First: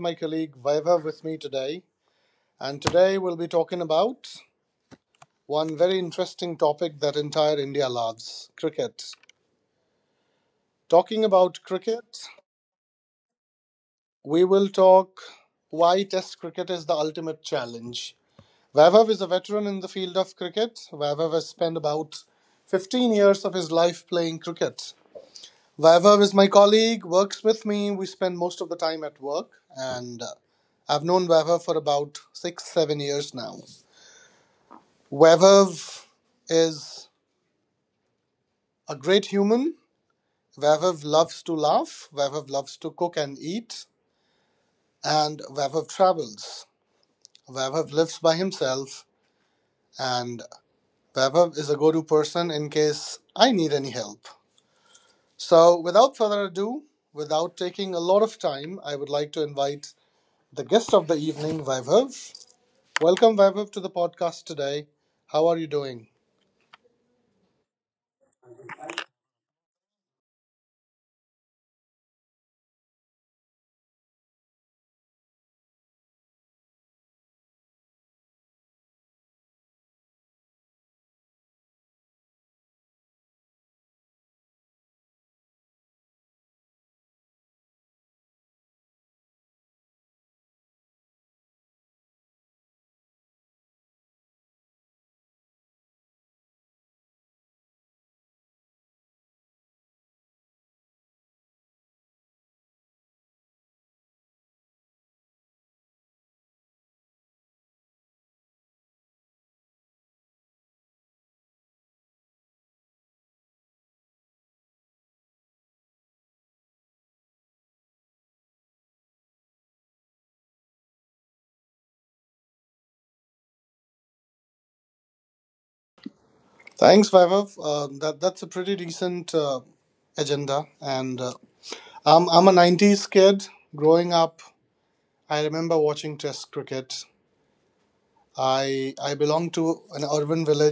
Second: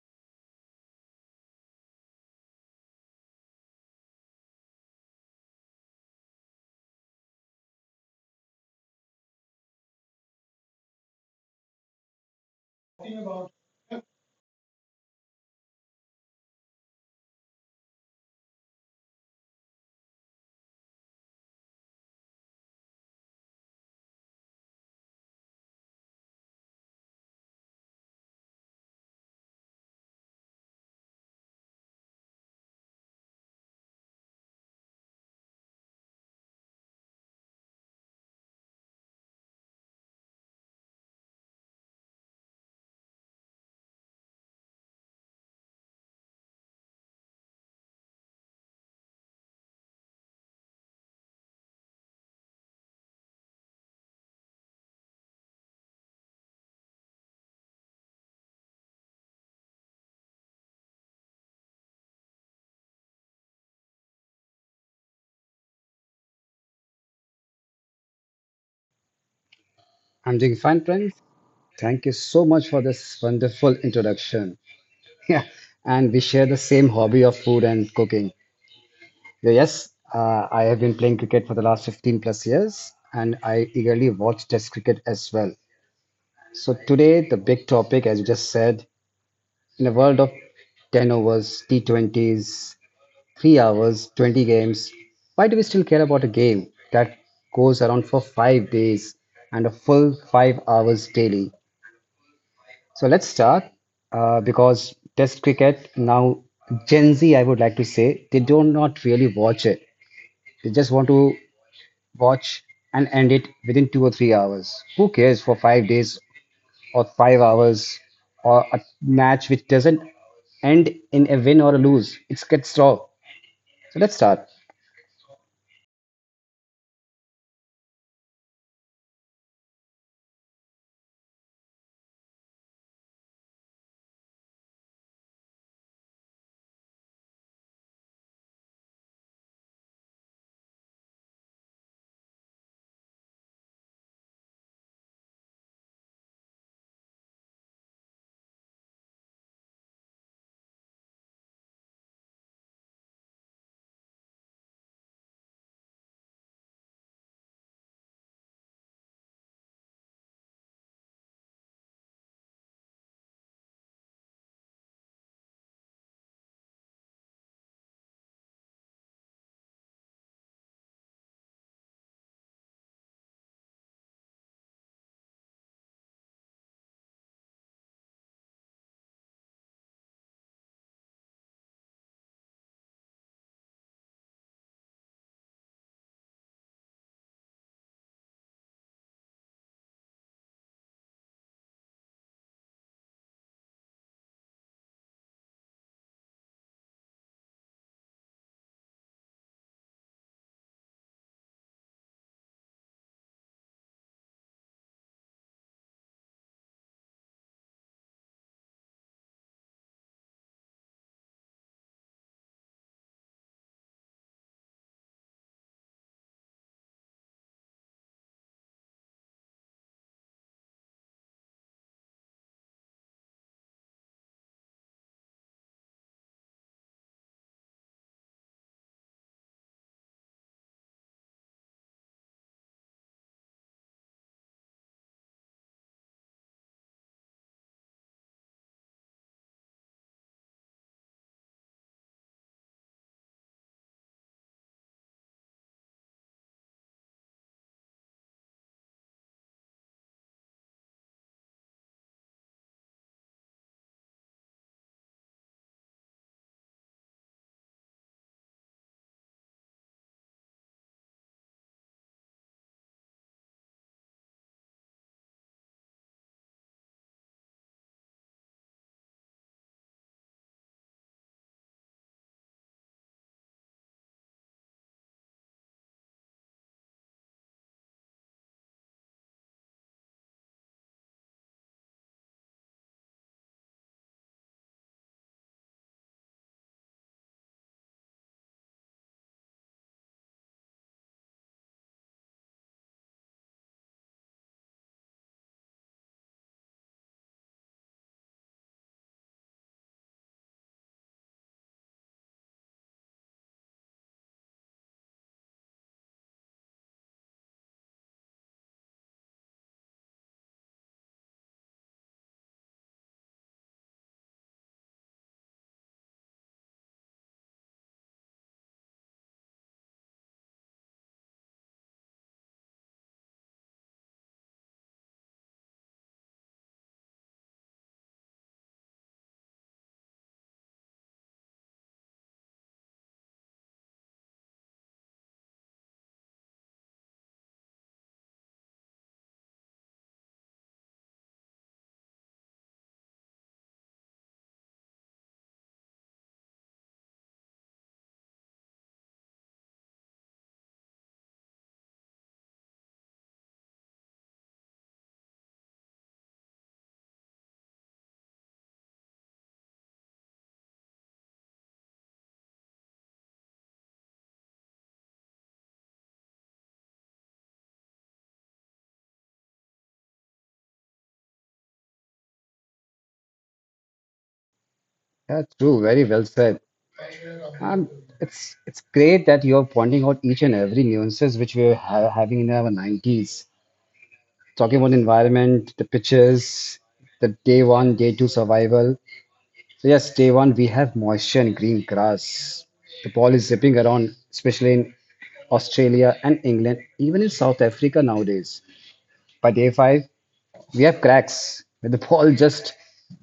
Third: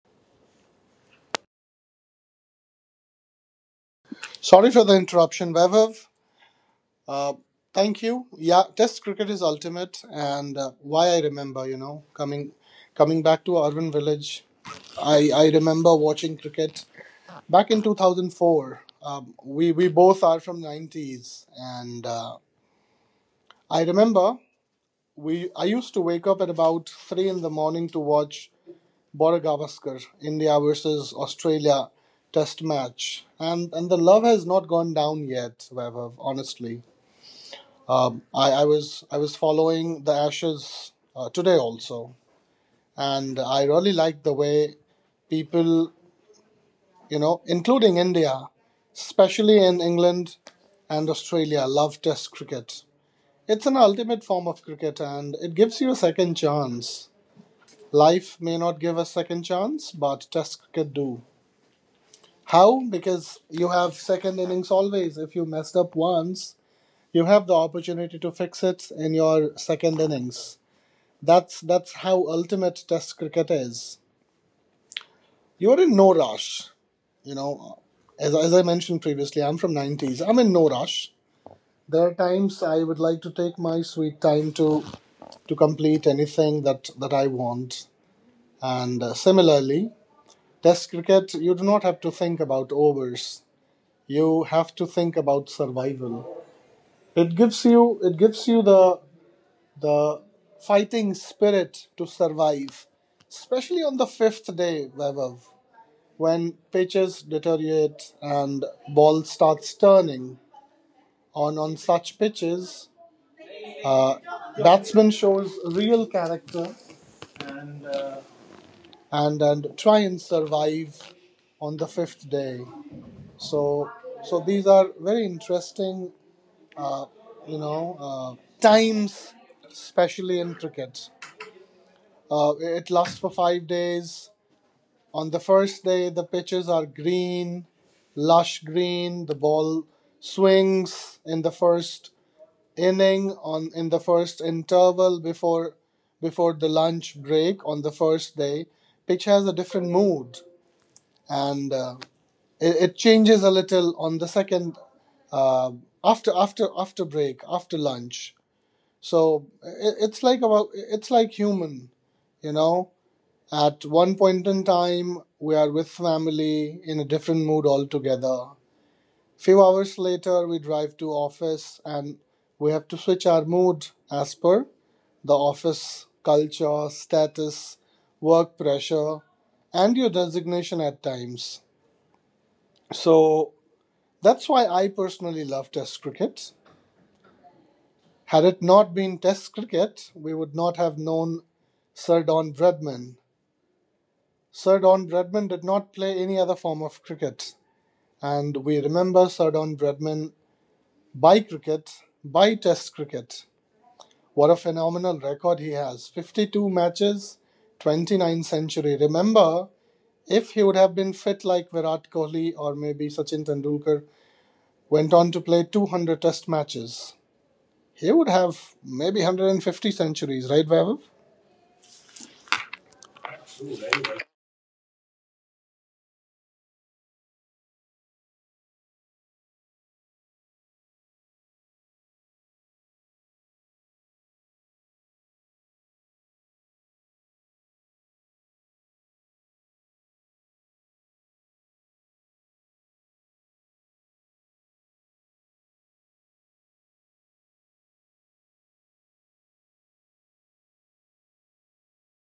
my colleague Vaibhav with me today. And today we'll be talking about one very interesting topic that entire India loves cricket. Talking about cricket, Talking about we will talk why Test cricket is the ultimate challenge. Vaibhav is a veteran in the field of cricket. Vaibhav has spent about 15 years of his life playing cricket. Vaibhav is my colleague, works with me. We spend most of the time at work, and I've known Vaibhav for about six, 7 years now. Vaibhav is a great human. Vaibhav loves to laugh. Vaibhav loves to cook and eat. And Vaibhav travels. Vaibhav lives by himself. And Vaibhav is a go to person in case I need any help. So, without further ado, without taking a lot of time, I would like to invite the guest of the evening, Vaibhav. Welcome, Vaibhav, to the podcast today. How are you doing? I'm doing fine, friends. Thank you so much for this wonderful introduction. Yeah, and we share the same hobby of food and cooking. Yeah, yes, I have been playing cricket for the last 15 plus years, and I eagerly watch Test cricket as well. So today, the big topic, as you just said, in a world of 10 overs, T20s, 3 hours, 20 games, why do we still care about a game that goes around for 5 days and a full 5 hours daily? So let's start because Test cricket now Gen Z, I would like to say, they do not really watch it. They just want to watch and end it within 2 or 3 hours. Who cares for 5 days or 5 hours or a match which doesn't end in a win or a lose? It gets draw. So let's start. Thanks, Vaibhav. That's a pretty decent agenda. And I'm a '90s kid. Growing up, I remember watching Test cricket. I belong to an urban village. Sorry for the interruption, Vaibhav. Uh, Thank you. Yeah, Test cricket is ultimate, and why I remember, coming back to urban village, I remember watching cricket back in 2004. We both are from 90s, and I remember we I used to wake up at about 3 in the morning to watch Border Gavaskar India versus Australia Test match, and the love has not gone down yet, Vaibhav. Honestly. I was following the Ashes today also, and I really liked the way people, including India, especially in England and Australia, love Test cricket. It's an ultimate form of cricket, and it gives you a second chance. Life may not give a second chance, but Test cricket do. How? Because you have second innings always. If you messed up once, you have the opportunity to fix it in your second innings. That's how ultimate Test cricket is. You're in no rush. You know, as I mentioned previously, I'm from '90s. I'm in no rush. There are times I would like to take my sweet time to complete anything that I want. And similarly, Test cricket, you do not have to think about overs. You have to think about survival. It gives you the fighting spirit to survive, especially on the fifth day, Vaibhav. When pitches deteriorate and ball starts turning, on such pitches, uh, batsman shows real character, and uh, and try and survive on the fifth day. So so these are very interesting, uh, times, especially in cricket. It lasts for 5 days. On the first day, the pitches are green, lush green. The ball swings in the first inning, on in the first interval before the lunch break. On the first day, pitch has a different mood, and it changes a little on the second, uh, after after after break after lunch. It's like human, you know. At one point in time, we are with family in a different mood altogether. Few hours later, we drive to office and we have to switch our mood as per the office culture, status, work pressure, and your designation at times. So that's why I personally love Test cricket. Had it not been Test cricket, we would not have known Sir Don Bradman. Sir Don Bradman did not play any other form of cricket. And we remember Sir Don Bradman by cricket, by Test cricket. What a phenomenal record he has: 52 matches, 29 century. Remember, if he would have been fit like Virat Kohli or maybe Sachin Tendulkar, went on to play 200 Test matches, he would have maybe 150 centuries, right, Vaibhav? Yeah, true. Very well said. Um, it's great that you're pointing out each and every nuances which we are ha having in our 90s. Talking about the environment, the pitches, the day one, day two survival. So yes, day one we have moisture and green grass. The ball is zipping around, especially in Australia and England, even in South Africa nowadays. By day five, we have cracks where the ball just